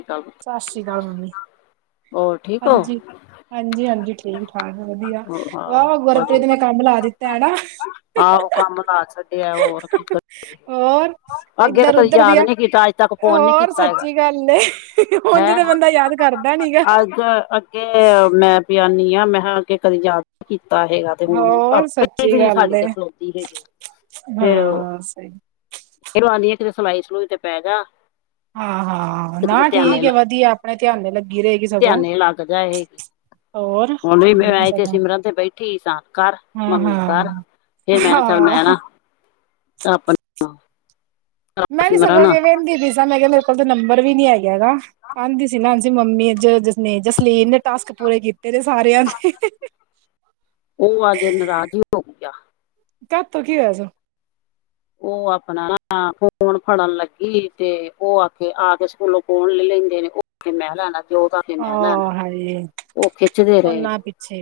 ਹੋਰ ਸਤਿ ਸ਼੍ਰੀ ਅਕਾਲ ਮੰਮੀ ਠੀਕ ਹੋ ਹਾਂਜੀ। ਹਾਂਜੀ- ਹਾਂਜੀ ਠੀਕ -ਠਾਕ ਵਧੀਆ। ਆਹ ਵਾਹ ਗੁਰਪ੍ਰੀਤ ਵਧੀਆ ਨੇ ਕੰਮ ਲਾ ਦਿੱਤਾ ਹਨਾ ਆਹੋ ਕੰਮ ਵਧਾ ਛ ਹੋਰ ਹੋਰ ਅੱਗੇ ਤਾਂ ਇੱਧਰ ਕਦੀ ਉਧਰ ਯਾਦ ਨੀ ਕੀਤਾ। ਅੱਜ ਤੱਕ ਫੋਨ ਨੀ ਕੀਤਾ ਹੈਗਾ। ਕਹਿੰਦੇ ਉਂਝ ਤੇ ਬੰਦਾ ਯਾਦ ਕਰਦਾ ਨੀ ਗਾ। [unintelligible] ਕੇ ਮੈਂ ਤੇ ਆਨੀ ਆ। ਮੈਂ ਕਿਹਾ ਕੇ ਕਦੇ ਯਾਦ ਕੀਤਾ ਹੈਗਾ, ਤੇ ਹੁਣ ਹੋਰ ਪਾਪੇ ਸੱਚੀ ਗੱਲ ਏ [unintelligible] ਹਾਂ, ਸਹੀ ਗੱਲ ਫਰੀ ਹੁੰਦੀ ਹੈ, ਤਾਂ ਕਿਤੇ ਸਲਾਈ- ਸਲੂਈ ਤੇ ਪੈਜਾ। ਹਾਂ -ਹਾਂ। ਤੇ ਕਿਤੇ ਨਾ ਧਿਆਨੇ ਠੀਕ ਲ, ਹੈ ਵਧੀਆ ਆਪਣੇ ਧਿਆਨ ਲੱਗੀ ਰਹੇਗੀ ਸਗੋਂ ਧਿਆਨੇ ਲੱਗ ਜਾਏ। ਹੋਰ ਹ ਨਹੀਂ ਠੀਕ ਮੈਂ ਤੇ ਸਗੋਂ ਸਿਮਰਨ ਤੇ ਬੈਠੀ ਸਾਂ। ਕਰ ਹਾਂ ਮੰਮੀ ਹਾਂ ਕਰ। ਫੇਰ ਮੈਂ, ਚੱਲ ਹਾਂ ਮੈਂ ਨਾ [unintelligible] ਮੈਂ ਵੀ ਸਗੋਂ ਸਿਮਰਨ ਵਹਿੰਦੀ ਪੀ ਸਾਂ, ਮੈਂ ਕਿਹਾ, ਮੇਰੇ ਕੋਲ ਤਾਂ ਨੰਬਰ ਵੀ ਨੀ ਹੈਗਾ, ਗਾ। ਆਂਹਦੀ ਸੀ ਨਾ ਹਾਂ। ਮੰਮੀ ਜਸ -ਜਸਲੀਨ ਨੇ ਟਾਸਕ ਪੂਰੇ ਕੀਤੇ ਨੇ ਸਾਰਿਆਂ ਦੇ। ਉਹ, ਅੱਜ ਨਾਰਾਜ਼ ਹੀ ਹੋ ਗਈ ਆ। ਕਾਹਤੋਂ, ਕਿ ਹੋਇਆ, ਸ ਉਹ ਆਪਣਾ ਫੋਨ ਫੜਨ ਲੱਗੀ, ਤੇ ਉਹ ਆਖੇ ਆ ਕੇ ਸਕੂਲੋਂ ਫੋਨ ਲੈ ਲੈਂਦੇ ਨੇ ਉਹ। ਕੇ ਮੈਂ ਲੈਣਾ, ਜੋ ਤਾਂ ਕੇ ਆ ਮੈਂ ਲੈਣਾ, ਹਾਏ ਉਹ ਖਿੱਚਦੇ ਰਹੇ ਫੋਨਾਂ ਨੇ। ਪਿੱਛੇ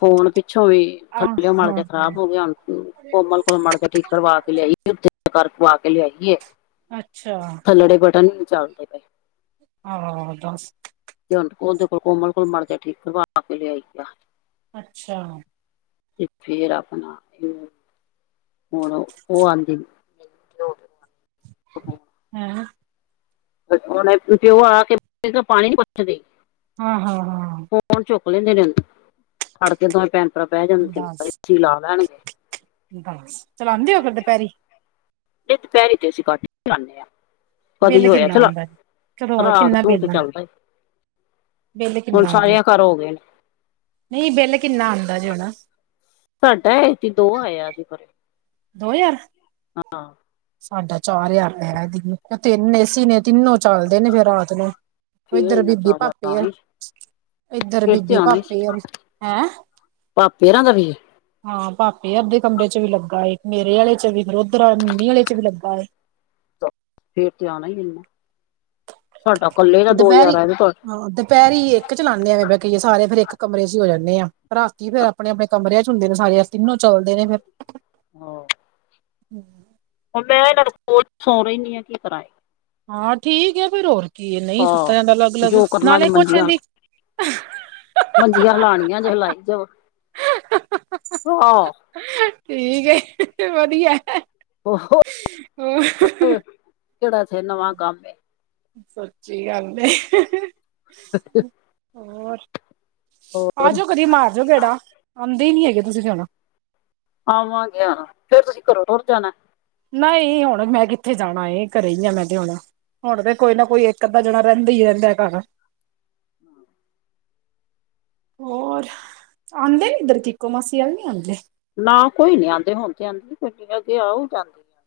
ਫੋਨ ਪਿੱਛੋਂ ਵੀ ਆਹ ਥੱਲਿਓ ਮਾੜਾ ਹਾਂ ਜਿਹਾ ਖਰਾਬ ਹੋ ਹਾਂ ਗਿਆ, ਹੁਣ ਕੋਮਲ ਕੋਲ ਮਾੜਾ ਜਿਹਾ ਠੀਕ ਕਰਾ ਕੇ ਲਿਆਈ ਏ, ਆ। ਅੱਛਾ [unintelligible] ਥੱਲੜੇ ਬਟਨ ਈ ਨਹੀਂ ਚੱਲਦੇ। [inaudible] ਹਾਅ, ਦੱਸ ਹੁਣ ਉਹਦੇ ਕੋਲ, ਕੋਮਲ ਕੋਲ ਮਾੜਾ ਜਿਹਾ, ਠੀਕ ਕਰਵਾ ਕੇ ਲਿਆਈ ਆ। ਅੱਛਾ। ਤੇ ਫੇਰ ਆਪਣਾ ਹੁਣ ਉਹ ਆਂਹਦੀ। [inaudible] ਹੈੰ ਉਹਨਾਂ ਦਾ ਪਿਓ, ਆ ਕੇ ਬਹਿ ਜਾਏਗਾ, ਪਾਣੀ ਨਹੀਂ ਪੁੱਛਦੇ। ਹਾਂ -ਹਾਂ, ਹਾਂ। ਫੋਨ ਚੁੱਕ ਲੈਂਦੇ ਨੇ, ਫੜ ਕੇ ਦੋਵੇਂ ਭੈਣ ਭਰਾ ਬਹਿ ਜਾਂਦੇ ਨ ਦੱਸ ਵਿੱਚ ਹੀ ਲਾ ਲੈਣਗੇ। ਦੱਸ, ਚਲਾਉਂਦੇ ਹੋ ਫਿਰ ਦੁਪਹਿਰੀ? ਨਹੀਂ, ਦੁਪਹਿਰੇ ਤੇ ਅਸੀਂ ਘੱਟ ਹੀ ਚਲਉਂਦੇ ਹਾਂ। ਕਦੀ ਬਿੱਲ ਹੋਇਆ, ਕਿੰਨਾ ਚਲੋ, ਆਉਂਦਾ? ਕਦੋਂ ਰਾਤ ਕਿੰਨਾ ਨੂੰ ਬਿੱਲ ਤੇ ਚੱਲਦਾ। ਬਿੱਲ ਹੁਣ, ਕਿੰਨਾ ਆਉਂਦਾ ਸਾਰਿਆਂ ਘਰ ਹੋ ਗਏ ਨੇ। ਨਹੀਂ, ਬਿੱਲ ਕਿੰਨਾ ਆਉਂਦਾ ਜੇ ਹੁਣ? ਸਾਡਾ ਐਤਕੀਂ ਦੋ ਆਇਆ ਸੀ ਖਰੇ। ਦੋ ਹਜ਼ਾਰ? ਹਾਂ। ਸਾਡਾ ਚਾਰ ਹਜ਼ਾਰੁ ਰੁਪਏ, ਤਿੰਨ ਏਸੀ ਨੇ, ਤਿੰਨੋ ਚੱਲਦੇ ਨੇ, ਫਿਰ ਰਾਤ ਨੂੰ। ਫੇਰ ਇਧਰ ਇੰਨਾ ਬੀਬੀ ਚਾਹਦਾ ਪਾਪੇ ਆਰ, ਆਈ ਏਧਰ ਫਿਰ ਬੀਬੀ ਪਾਪੇ ਅਰ, ਹੈਂ। ਭਾਪੇ, ਅਰਾਂ ਦਾ ਵੀ- ਹਾਂ, ਭਾਪੇ ਦੇ ਕਮਰੇ ਚ ਵੀ ਲੱਗਾ ਏ, ਮੇਰੇ ਆਲੇ ਚ ਵੀ, ਫਿਰ ਉਧਰ ਮੰਮੀ ਆਲੇ ਚ ਵੀ ਲੱਗਾ ਫੇਰ ਤੇ ਆਉਣਾ ਹੀ ਇਨਾਂ, ਸਾਡਾ ਇਕੱਲੇ ਦਾ ਦੋ ਹਜ਼ਾਰ ਆ ਤੁਹਾਡੇ ਪੈਰੀ ਹੀ ਇੱਕ ਚਲਾਉਂਨੇ ਆ, ਐਵੇ ਪਏ ਕਹੀਏ, ਸਾਰੇ ਫੇਰ ਇੱਕ ਕਮਰੇ ਚ ਹੀ ਹੋ ਜਾਂਨੇ ਆਂ ਰਾਤੀ ਫੇਰ ਆਪਣੇ -ਆਪਣੇ ਕਮਰਿਆਂ ਚ ਹੁੰਦੇ ਨੇ ਸਾਰੇ ਤਿੰਨੋ, ਚੌਲਦੇ ਨੇ ਫਿਰ ਹਾਂ ਹਮ ਹੁਣ ਮੈਂ ਇਹਨਾਂ ਨੂੰ ਫੋਨ, ਫੋਨ ਹੀ ਨਹੀਂ, ਹਾਂ ਕੀ ਕਰਾ ਏ ਹਾਂ ਠੀਕ ਆ, ਫਿਰ ਹੋਰ ਕੀ, ਨਹੀਂ ਸੁੱਤਾ ਹਾਂ ਜਾਂਦਾ ਅਲੱਗ- ਅਲੱਗ ਜੋ ਕਰਨਾ ਨਾਲੇ ਜੇ ਕੁਛ ਮੰਜੀਆਂ ਏਂਹਦੀ- ਮੰਜੀਆਂ ਹਿਲਾਂੜੀਆ, ਨੇ ਹਿਲਾਈ ਜਾਓ। [unintelligible] [inaudible] ਠੀਕ ਹੈ ਵਧੀਆ ਐ, ਓਹੋ, ਹੋਰ? ਕਿਹੜਾ, ਇਥੇ ਨਵਾਂ ਕੰਮ ਏ ਸੱਚੀ ਗੱਲ ਏ ਹੋਰ ਹੋਰ ਆਜੋ ਕਦੀ ਮਾਰ ਜੋ ਗੇੜਾ, ਆਂਦੇ ਈ ਨੀ ਹੈਗੇ ਤੁਸੀਂ ਤੇ ਹੁਣ ਆਵਾਂਗੇ ਹੁਣ ਫੇਰ ਤੁਸੀਂ ਘਰੋਂ ਟੁੱਰ ਜਾਣਾ। ਨਈ ਹੁਣ ਮੈਂ ਕਿੱਥੇ ਜਾਣਾ ਏ ਘਰੇ ਈ ਆ ਮੈਂ ਤੇ ਹੁਣ, ਹੁਣ ਤੇ ਕੋਈ ਨਾ ਕੋਈ ਇੱਕ ਅੱਧਾ ਜਣਾ ਰੈਂਦਾ ਹੀ ਰੈਂਦਾ ਘਰ ਹੋਰ, ਆਂਦੇ ਨੀ ਇੱਧਰ ਕਿਕੋ ਮਾਸੀ ਆਲ ਨੀ ਆਂਦੇ ਨਾ ਕੋਈ ਨੀ ਆਂਦੇ, ਹੁਣ ਤੇ ਆਂਦੀ ਕੋਈ ਨੀ ਮੈ ਅੱਗੇ ਆ ਓ ਜਾਂਦੀ ਆ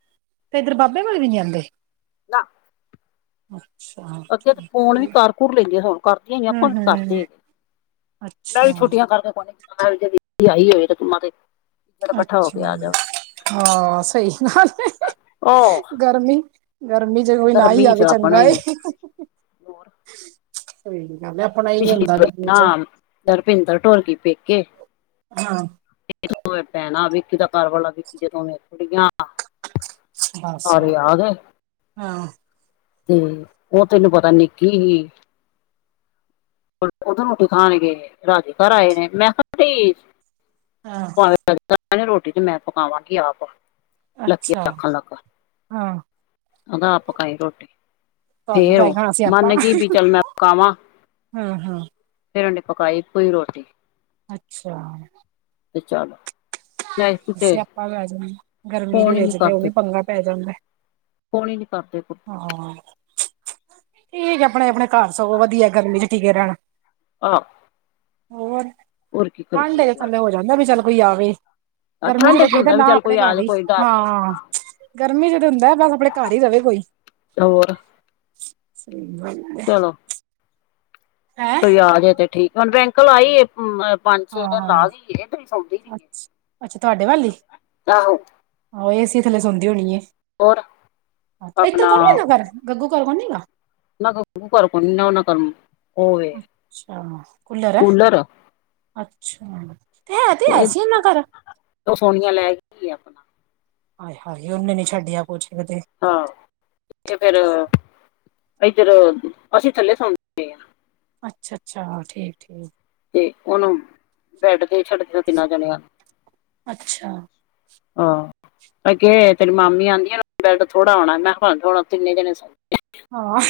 ਤੇ ਇੱਧਰ ਬਾਬੇ ਵਾਲ ਵੀ ਨੀ ਆਂਦੇ ਨਾ। ਅੱਛਾ। ਅੱਗੇ ਤੇ ਠੀਕ ਫੋਨ ਵੀ ਏ ਕਰ ਕੁਰ ਲੈਂਦੇ ਹਾ ਹੁਣ ਕਰਦੀਆਂ ਈ ਹੂੰ ਆਪਾਂ ਵੀ ਹੂੰ ਕਰਦੇ। ਮੈਂ ਵੀ ਅੱਛਾ ਛੁੱਟੀਆਂ ਕਰਕੇ ਕੋਣੀ ਆਈ [unintelligible] ਹੋ ਕੇ ਅੱਛਾ, ਆ ਜਾਵੇ ਹਾਂ ਸਈ ਗਲ ਐ, ਆਹ ਗਰਮੀ ਗਰਮੀ ਚ ਕੋਈ ਨਾ ਈ ਗਰਮੀ ਚ ਆਵੇ ਆਪਣਾ ਚੰਗਾ ਐ ਹੀ ਹੋਰ ਸਈ ਗੱਲ ਐ। ਪਿਛਲੀ ਬਈ ਨਾ ਰਪਿੰਦਰ ਤੌਰ ਪਈ ਪੇਕੇ ਹਾਂ। ਭੈਣਾ ਵਿਕੀ ਦਾ ਘਰਵਾਲਾ ਵਿਕੀ ਜਦੋਂ ਮੈਂਥੜੀਆਂ ਬਸ ਸਾਰੇ ਹਾਂ ਯਾਦ ਐ। ਉਹ ਤੈਨੂੰ ਪਤਾ ਨਿੱਕੀ ਹੀ ਉਦੋਂ ਰੋਟੀ ਖਾਣਗੇ ਰਾਜੇ ਘਰ ਆਏ ਨੇ ਮੈਂ ਸੁੱਤੀ ਸੀ। ਹਾਂ। ਰੋਟੀ ਤੇ ਮੈਂ ਪਕਾਵਾਂਗੀ ਆਪ ਅੱਛਾ ਲੱਕੀਆਂ ਲੱਖਾਂ ਲਗ ਹਾਂ ਉਦਾ ਆ ਪਕਾਈ ਰੋਟੀ ਤੁਹਾਨੂੰ ਫੇਰ ਪੈ ਓ ਜਾਣਾ ਮੰਨ ਗਈ ਬ ਚੱਲ ਮੈਂ ਪਕਾਵਾਂ ਹੂੰ-ਹੂੰ। ਫੇਰ ਉਨੇ ਪਕਾਈ ਕੋਈ ਇੱਕੋ ਈ ਰੋਟੀ। ਅੱਛਾ। ਚਲੋ [unintelligible] ਆਓ ਲੈ ਜਾਵਾ, ਗਰਮੀ ਦੇ ਵਿੱਚਦੇ ਓਵੀ ਪੰਗਾ ਪੈ ਜਾਂਦਾ। ਕੋਣੀ ਨੀ ਕਰਦੇ ਕੁ ਹਾਂ। ਠੀਕ ਐ ਅਪਣੇ-ਅਪਣੇ ਘਰ ਸਗੋਂ ਵਦੀਆ ਗਰਮੀ ਚ ਟਿਕੇ ਰੈਣ ਆਂ। ਹੋਰ, ਠੰਡ ਕਰੀਏ ਇਚ ਥੱਲੇ ਹੋ ਜਾਂਦਾ ਵੀ ਚੱਲ ਕੋਈ ਆਵੇ ਆ ਗਰਮੀ ਚ ਠੰਡੇ [unintelligible] ਹੁੰਦਾ ਵੀ ਨਾ ਚੱਲ ਅਪਣੇ ਕੋਈ ਘਰ ਆ ਜਾ ਦੀ, ਕੋਈ ਡਰ ਨੀ ਹਾਂ ਗਰਮੀ ਚ ਤੇ ਹੁੰਦਾ ਬਸ ਅਪਣੇ ਘਰ ਈ ਰਵੇ ਕੋਈ। ਹੋਰ। ਸਈ ਗਲ ਚਲੋ ਹੈਂ ਕੋਈ ਆ ਗਿਆ ਤੇ ਠੀਕ ਹੁਨ ਬੈਂਕਲ ਆਈ ਏ। ਹੂੰ, ਐ ਪੰਜ, ਛੇ ਹਾਂ ਦਿਨ ਹਾਂ ਲਾ ਵੀ ਗੇ ਤੇ ਸੋਂਦੇ ਹਨ ਸੀਗੇ, ਅੱਛ ਅੱਛਾ ਤੁਹਾਡੇ ਵੱਲ ਈ ਆਹੋ। ਆਹੋ ਏ ਸੀ ਥੱਲੇ ਸੋਂਦੀ ਹੋਨੀ ਏ, ਹੋਰ ਹਾਂ ਇੱਧਰ ਆਪਣਾ [unintelligible] ਗੱਗੂ ਘਰ ਕੋਈ ਨਿਗਾ। [unintelligible] ਅੱਛਾ, ਕੁੱਲਰ ਐ। ਕੂਲਰ ਅੱਛਾ, ਤੇ ਹੈ ਤੇ ਹੈ ਸੀ ਓੱਨਾ ਘਰ। ਓ ਸੋਨੀਆ ਲੈ ਗਈ ਏ ਅਪਨਾ। ਆਏ ਹਾਏ ਉੱਨੇ ਨੀ ਛੱਡਿਆ ਕੁਛ ਵੀ ਤੇ। ਹਾਂ ਇਹ ਫਿਰ ਇੱਧਰ, ਅਸੀ ਥੱਲੇ ਸੋਨੇ ਪਏ ਆ। ਅੱਛ-ਅੱਛਾ, ਠੀਕ-ਠੀਕ। ਤੇ ਓਨੂੰ ਬੈਡ ਤੇ ਈ ਛੱਡ ਤਾਂ ਤਿੰਨਾਂ ਜਣਿਆਂ ਨੂੰ। ਅੱਛਾ ਹਾਂ। ਮੈਂ ਕਿਹਾ ਤੇਰੀ ਮਾਮੀ ਆਂਦੀ ਏਨਾ ਬੇਡ ਥੋੜਾ ਹੋਣਾ ਨਾ ਪਵੇ ਤਿੰਨੇ ਜਨੇ ਸੋ ਹਾ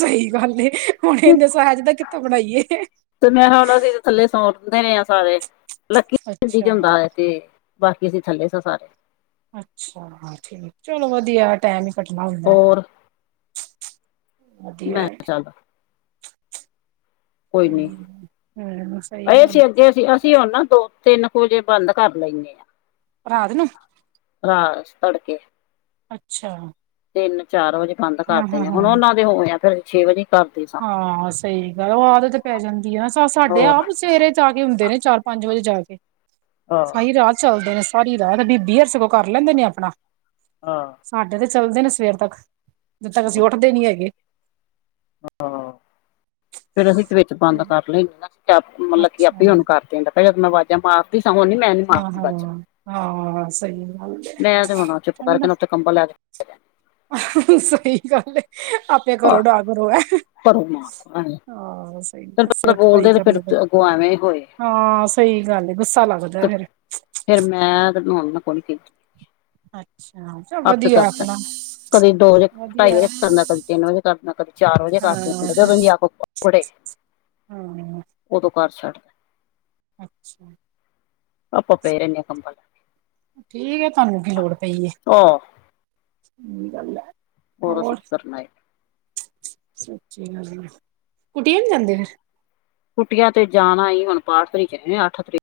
ਸਹੀ ਗੱਲ ਏ ਹੁਣ ਇੰਨੇ ਸਾਇਜ ਦਾ ਕਿੱਥੋ ਬਣਾਈਏ। ਤੇ ਮੈਂ ਹੁਣ ਅਸੀਂ ਤੇ ਥੱਲੇ ਸੌਣਦੇ ਰਹੇ ਹਾਂ ਸਾਰੇ ਲੱਕੀ [unintelligible] ਅੱਛਾ ਸੀ ਬਾਕੀ ਅਸੀ ਥੱਲੇ ਸਾ ਸਾਰੇ। ਅੱਛਾਹਾ ਠੀਕ ਚਲੋ ਵਧੀਆ ਟੈਮ ਹੀ ਕੱਟਣਾ ਹੁੰਦਾ। ਹੋਰ ਵਧੀਆ ਮੈਂ ਏ। ਕਿਹਾ ਚੱਲ ਕੋਈ ਨੀ ਹੂੰ ਸਹੀ ਆਏ ਗੱਲ ਸੀ ਅੱਗੇ ਸੀ ਅਸੀ ਹੁਣ ਨਾ ਦੋ ਤਿੰਨ ਕੁ ਵਜੇ ਬੰਦ ਕਰ ਲੈਂਨੇਂ ਆ। ਰਾਤ ਨੂੰ। ਰਾਹ ਚ ਤੜਕੇ। ਅੱਛਾ। ਤਿੰਨ ਚਾਰ ਵਜੇ ਬੰਦ ਹਾਂ ਕਰਦੇ ਹਾਂ ਨੇ ਹੁਨ ਹਾਂ ਉਹਨਾਂ ਦੇ ਹੋਨੇਂ ਆ ਘਰੇ ਛੇ ਵਜੇ ਕਰਦੇ ਸਾਂ ਹਾਂ ਸਹੀ ਗੱਲ ਓਹ ਆਦਤ ਪੈ ਜਾਂਦੀ ਏ ਨਾ ਸਾ ਸਾਡੇ ਹੋਰ ਆਪ ਹੀ ਸਵੇਰੇ ਜਾ ਕੇ ਹੁੰਦੇ ਨੇਂ ਚਾਰ ਪੰਜ ਵਜੇ ਜਾ ਕੇ, ਆਹ ਸਾਰੀ ਰਾਤ ਚਲਦੇ ਨੇਂ। ਸਾਰੀ ਰਾਹ ਬੀਬੀ ਔਰ ਸਗੋ ਕਰ ਲੈਂਦੇ ਨੇ ਆਪਣਾ ਆਹ ਸਾਡੇ ਤੇ ਚੱਲਦੇ ਨੇ ਸਵੇਰ ਤੱਕ। ਜਦੋ ਤੱਕ ਅਸੀ ਆਹ ਉੱਠਦੇ ਨੀ ਹੈਗੇ। ਆਹ ਫੇਰ ਅਸੀ ਵਿੱਚ ਬੰਦ ਕਰ ਲਈ ਨਾ ਮਲਬ ਕੀ ਅੱਛਾ ਆਪੇ ਹੀ ਹੁਣ ਕਹਿੰਦਾ ਪਿਆ ਮੈਂ ਅਵਾਜਾ ਮਾਰਦੀ ਸਾ ਹੁਣ ਨੀ ਮੈਂ ਹਾਂ ਮਾਰਦੀ ਵਾਜ਼ਾ। ਹਾਂ ਹਾਂ ਸਹੀ ਗੱਲ। ਹੈ, ਮੈਂ ਤੇ ਮੋਨਾ ਚੁੱਪ ਠੰਡਾ ਕਰਕੇ ਉੱਥੇ ਕੰਬਲ ਲੈ ਕੇ [inaudible] ਸਹੀ ਗੱਲ ਏ ਆਪੇ ਆਹ ਕਰੋ ਨਾ ਕਰੋ। ਭਰੋ ਮਾਰ ਐਵੇਂ ਹਾਂ ਸਹੀ ਤੈਨੂੰ ਪਤਾ ਸਿਰ ਘਪਾਈ ਬੋਲਦੇ ਤੇ ਫਿਰ ਕਰਨੀ ਪਈ ਅੱਗੋਂ ਐਵੇਂ ਹੀ ਹੋਏ ਹਾਂ ਸਹੀ ਗੱਲ ਏ ਗੁੱਸਾ ਲੱਗ ਫਿਰ ਮੈਂ [unintelligible] ਅੱਛਾ ਚਲ ਆਪੇ ਵਧੀਆ ਕਰਤਾ ਆਪਨਾ। ਕਦੀ ਦੋ ਤੋ ਢਾਈ ਵਜੇ ਕਰਨਾ ਕਦੇ ਤਿੰਨ ਵਜੇ ਕਰਨਾ ਕਦੇ ਚਾਰ ਵਜੇ ਹਾਂ [inaudible] ਹਮ। ਉਹਦੋ ਕਰ ਛੱਡ। ਅੱਛਾ। ਆਪਾ ਪਏ ਰਹਿਨੇ ਆ ਕੰਬਲ ਲੈ ਠੀਕ ਹੈ ਤੁਹਾਨੂੰ ਕੀ ਲੋੜ ਪਈ ਏ ਆਹ ਸਹੀ ਗੱਲ ਹੈ। ਅਸੀਂ ਹੋਰ ਕੀ ਕਰਨਾ ਹੈ ਸੱਚੀ ਗੱਲ ਹੈ, ਕੁਟੀਆ ਨੀ ਜਾਂਦੇ ਫਿਰ। ਕੁਟੀਆ ਤੇ ਜਾਨਾ ਈ ਹੁਨ ਪਾਠ ਤਰੀ ਦੇ ਨੇ ਅੱਠ ਤਰੀ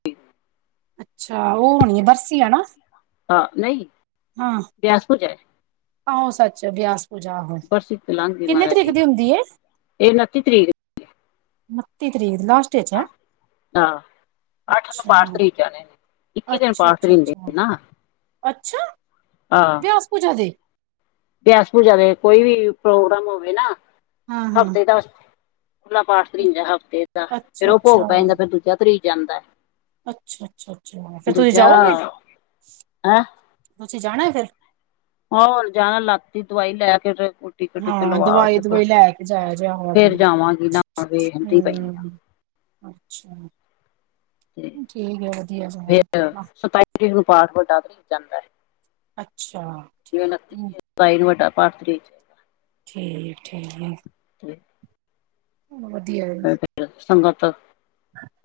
ਅੱਛਾ ਉਹ ਹੋਨੀ ਬਰਸੀ ਹੈ ਨਾ। ਹਾਂ, ਨਹੀਂ। ਹਾਂ। [unintelligible] ਆਹੋ ਸੱਚ ਬਿਆਸ ਪੂਜਾ ਆਹੋ ਬਰਸੀ ਤੇ ਲੰਘ ਗਈ ਕਿੰਨੇ ਮਹਾਰਾਜ ਤਰੀਕ ਜੀ ਦੀ ਹੁੰਦੀ ਏ। ਇਹ ਉਨਤੀ ਤਰੀਕ ਉਨਤੀ ਤਰੀਕ ਲਾਸਟ ਚ ਹੈ। ਹਾਂ ਅੱਠ ਨੂੰ ਪਾਠ ਧਰੀ ਜਾਣੇ ਨੇ ਇੱਕੀ ਦਿਨ ਅੱਛਾ ਅੱਛਾ ਅੱਛਾ ਧਰਿੰਦੇ ਅੱਛਾ ਨੇ ਨਾ। ਅੱਛਾ ਹਾਂ ਬਿਆਸ ਪੁੱਜਾ ਦੇ? ਬਿਆਸ ਪੂਜਾ ਦੇ ਕੋਈ ਵੀ ਪ੍ਰੋਗਰਾਮ ਹੋਵੇ ਨਾ ਹਾਂ ਹਾਂ ਹਫ਼ਤੇ ਦਾ ਖੁਲਾ ਪਾਠ ਤਰੀਦਾ ਹਫ਼ਤੇ ਦਾ ਫੇਰ ਅੱਛਾ ਉਹ ਭੋਗ ਅੱਛਾ ਪੈ ਜਾਂਦਾ ਫੇਰ ਦੂਜਾ ਤਰੀ ਜਾਂਦਾ। ਅੱਛਾ-ਅੱਛਾ, ਅੱਛਾ ਫੇਰ ਤੁਸੀ ਦੂਜਾ ਜਾਓਗੇ ਹੈਂ ਤੁਸੀ ਜਾਣਾ ਫੇਰ। ਹੋਰ ਜਾਣਾ ਲੱਤ ਦੀ ਦਵਾਈ ਲੈ ਕੇ ਤੇ ਟੀਕੇ ਟੂਕੇ ਹਾਂ ਲਵਾ ਦਵਾਈ ਕੇ ਫਿਰ ਦੁਵਾਈ ਲੈ ਕੇ ਜਾਇ ਜੇ ਆਹੋ ਫੇਰ ਆਪਣੀ ਜਾਵਾਂਗੀ ਨਹਾਉਣ ਵੇਖਦੀ ਪਈ ਆ ਹੂੰ। ਅੱਛਾ ਤੇ ਠੀਕ ਹੈ ਵਧੀਆ ਫਿਰ ਸਗੋਂ ਸਤਾਈ ਤਰੀਕ ਨੂੰ ਪਾਠ ਵਡਾ ਧਰੀ ਜਾਂਦਾ। ਅੱਛਾ ਜਿਵੇਂ ਉਨੱਤੀ ਹੂੰ। ਸਤਾਈ ਨੂੰ ਵੱਡਾ ਪਾਠ ਤਰੀ ਠੀਕ ਠੀਕ ਤੇ ਵਧੀਆ ਸੰਗਤ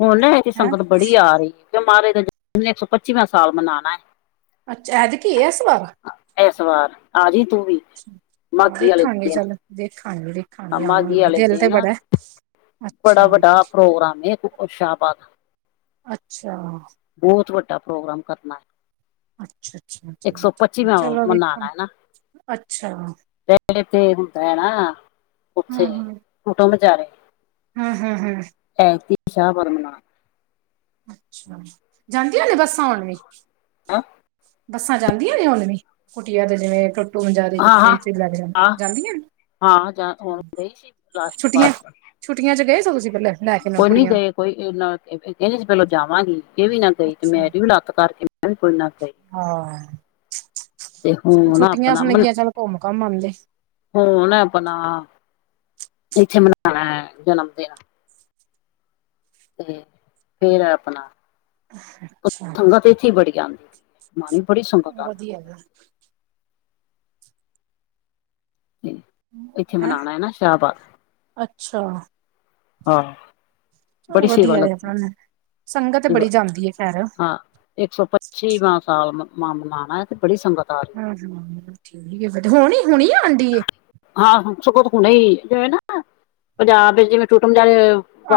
ਹੁਣ ਨਾ ਇਥੇ ਹੈਂ ਸੰਗਤ ਬੜੀ ਆ ਰਹੀ ਏ ਕਿ ਮਹਾਰਾਜ ਦਾ ਜਨਮਦਿਨ ਇੱਕ ਸੌ ਪੱਚੀਸ ਵਾਂ ਸਾਲ ਮਨਾਉਣਾ ਏ। ਅੱਛਾ ਐਤਕੀ ਇਸ ਵਾਰ ਇਸ ਵਾਰ ਆਜੀ ਅੱਛਾ ਹਾਂ ਦੇਖਾਂਗੇ ਚੱਲ ਦੇਖਾਂਗੇ। ਵੇਖਾਂਗੇ ਮਾਗੀ ਆਵਾਂਗੇ ਵਾਲੇ ਦਿਲ ਤੇ ਦਿਨ ਬੜਾ ਅੱਛਾ ਬੜਾ ਵੱਡਾ ਪ੍ਰੋਗਰਾਮ ਉ ਸ਼ਾਹਬਾਦ। ਅੱਛਾ ਬਹੁਤ ਵੱਡਾ ਪ੍ਰੋਗਰਾਮ ਕਰਨਾ ਏ। ਅੱਛਾ ਅੱਛਾ ਇੱਕ ਸੌ ਠੀਕ ਪੱਚੀਵਾ ਚਲੋ ਵੇਖਾਂ ਮਨਾਉਣਾ ਏ ਨਾ। ਅੱਛਾ ਤੇ ਹੁੰਦਾ ਏ ਨਾ ਉੱਥੇ। ਫੋਟੋ ਮਚਾਰੇ ਹੂੰ ਹੂੰ ਹੂੰ ਐਤੀ ਸ਼ਾਹ ਬਰਮਾ ਅਛਾ ਜਾਂਦੀਆਂ ਨੇ ਬੱਸਾਂ ਹੂਣ ਵੀ। ਹੈਂ, ਬੱਸਾਂ ਜਾਂਦੀਆਂ ਨੇ ਹੁਨ ਵੀ ਕੁਟਿਆ ਦੇ ਜਿਵੇਂ ਟੋਟੋ ਮੰਜ਼ ਦੇ ਹਾਂ ਹਾਂ ਕਿੱਥੇ ਲੈ ਕੇ ਹਾਂ ਜਾਂਦੀਆਂ ਨੇ। ਹਾਂ ਜਾਂ ਹੁਣ ਗਈ ਸੀ ਲਾਸਟ ਪਾਸ ਛੁਟੀਆਂ ਚ ਗਏ ਸੀ ਹੋ ਤੁਸੀਂ ਪਹਿਲੇ। ਕੋਈ ਨੀ ਗਏ ਕੋਈ ਏ ਨਾ ਏ ਕਹਿੰਦੇ ਸੀ ਪਹਿਲੋਂ ਜਾਵਾਂਗੀ ਇਹ ਵੀ ਨਾ ਗਈ ਤੇ ਅੱਛਾ ਮੇਰੀ ਵੀ ਲੱਤ ਕਰਕੇ ਮੈਂ ਵੀ ਕੋਈ ਨਾ ਗਈ ਹਾਂ ਤੇ ਸਗੋ ਹੁਣ ਛੁੱਟੀਆਂ ਆਪਣਾ ਸੀ ਮਨ ਗਿਆਂ ਚੱਲੋ ਘੁੰਮ ਘਮ ਆਂਦੇ। ਹੁਣ ਆਪਣਾ ਇੱਥੇ ਮਨਾਉਣਾ ਏ ਜਨਮ ਦਿਨ। ਤੇ ਫੇਰ ਆਪਣਾ ਅੱਛਾ ਸੰਗਤ ਇੱਥੇ ਵੀ ਬੜੀ ਆਉਂਦੀ ਏ, ਬੜੀ ਸੰਗਤ ਆਉਂੲੈ ੲੈ [unintelligible] ਤੇ ਇੱਥੇ ਹੈਂ ਮਨਾਉਣਾ ਏ ਨਾ ਸ਼ਾਹਬਾਦ। ਅੱਛਾ ਹਾਂ ਚਲੋ ਬੜੀ ਸੇਵਾ ਵਧੀਆ ਲੱਗੀ ਆਪਣਾ ਸੰਗਤ ਬੜੀ ਜਾਂਦੀ ਏ ਖੈਰ ਇੱਕ ਸੌ ਪੱਚੀ ਵਾ ਸਾਲ ਮਣਾਉਣਾ ਤੇ ਬੜੀ ਸੰਗਤ ਆ ਰਹੀ ਹੂੰ ਹੂੰ ਠੀਕ ਫੇਰ ਹੋਣੀ ਹੁਣੀ ਆਉਂਢੀ ਏ। ਹਾਂ ਸਗਂਤ ਹੁਣੇ ਹੀ ਜਿਵੇਂ ਨਾ ਪੰਜਾਬ ਵਿੱਚ ਜਿਵੇਂ ਟੁੱਟਮ ਜਾ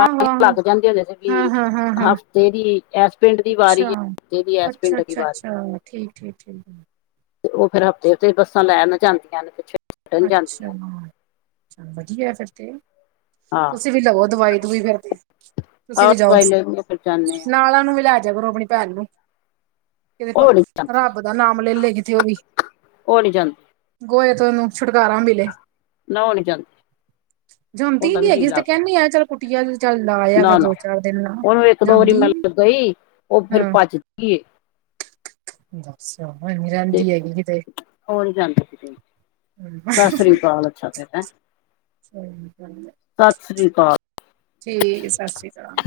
ਆਹੋ ਆਹੋ ਲੱਗ ਜਾਂਦੀ ਹੁੰਦੀ ਸੀ ਹਾਂ ਵੀ ਹਾਂ ਹਾਂ ਹਾਂ ਹਫ਼ਤੇ ਦੀ ਇਸ ਪਿੰਡ ਦੀ ਵਾਰੀ ਏ। ਅੱਛਾ-ਅੱਛਾ-ਅੱਛਾ, ਠੀਕ- ਠੀਕ-ਠੀਕ। ਤੇ ਉਹ ਫਿਰ ਹਫ਼ਤੇ ਤੇ ਬੱਸਾਂ ਲੈਣ ਜਾਂਦੀਆਂ ਨੇ ਕੁ ਅੱਛਾ ਵਧੀਆ ਫਿਰ ਤੇ। ਨੇ ਹਾਂ ਤੁਸੀਂ ਵੀ ਲਓ ਦਵਾਈ ਦਵਈ ਫਿਰ ਤੇ। ਤੁਸੀਂ ਔਰ ਵੀ ਜਾਓ ਦਵਾਈ ਲੈ ਕੇ ਫਿਰ ਜਾਂਦੇ ਆ ਨਾਲਾਂ ਨੂੰ ਵੀ ਲੈਜ ਕਰੋ ਆਪਣੀ ਭੈਰ ਨੂੰ। ਕਿਤੇ ਉਹ ਨੀ ਜਾਂਦੀ ਰੱਬ ਦਾ ਨਾਮ ਲੈ ਲਏ ਕਿਥੇ ਉਹ ਵੀ ਉਹ ਨੀ ਜਾਂਦੀ ਗੋਏ ਤ ਉਹਨੂੰ ਛੁਟਕਾਰਾ ਮਿਲੇ ਨਾ ਉਹ ਨੀ ਜਾਂਦੀ ਜਾਂ ਜਾਂਦੀ ਉਹਦਾ ਨੀ ਨਹੀ ਜੀ ਹੈਗੀ। ਅਸੀਂ ਤੇ ਲੱਗਦਾ ਕਹਿੰਦੀ ਆ ਚਲ ਕੁਟੀਆ ਚੱਲ ਲਾਆਗਾ ਨਾ ਨਾ ਦੋ ਚਾਰ ਦਿਨ ਲਾ ਉਹਨੂੰ ਇੱਕ ਦੋ ਵਾਰੀ ਮੈਂ ਜਾਂਦੀ ਨਹੀ ਗਈ ਉਹ ਫਿਰ ਹਮ। ਭੱਜਦੀ ਏ ਬੱਸ ਨ ਰਹਦੀ ਹੈਗੀ ਕਿਤੇ ਹੋ ਨ ਜਾਂਦੀ ਸੀ। ਹਮਮ ਹੈਂ ਚੱਲ ਸਤਿ ਸ੍ਰੀ ਅਕਾਲ। ਠੀਕ ਸਤਿ ਸ਼੍ਰੀ ਅਕਾਲ।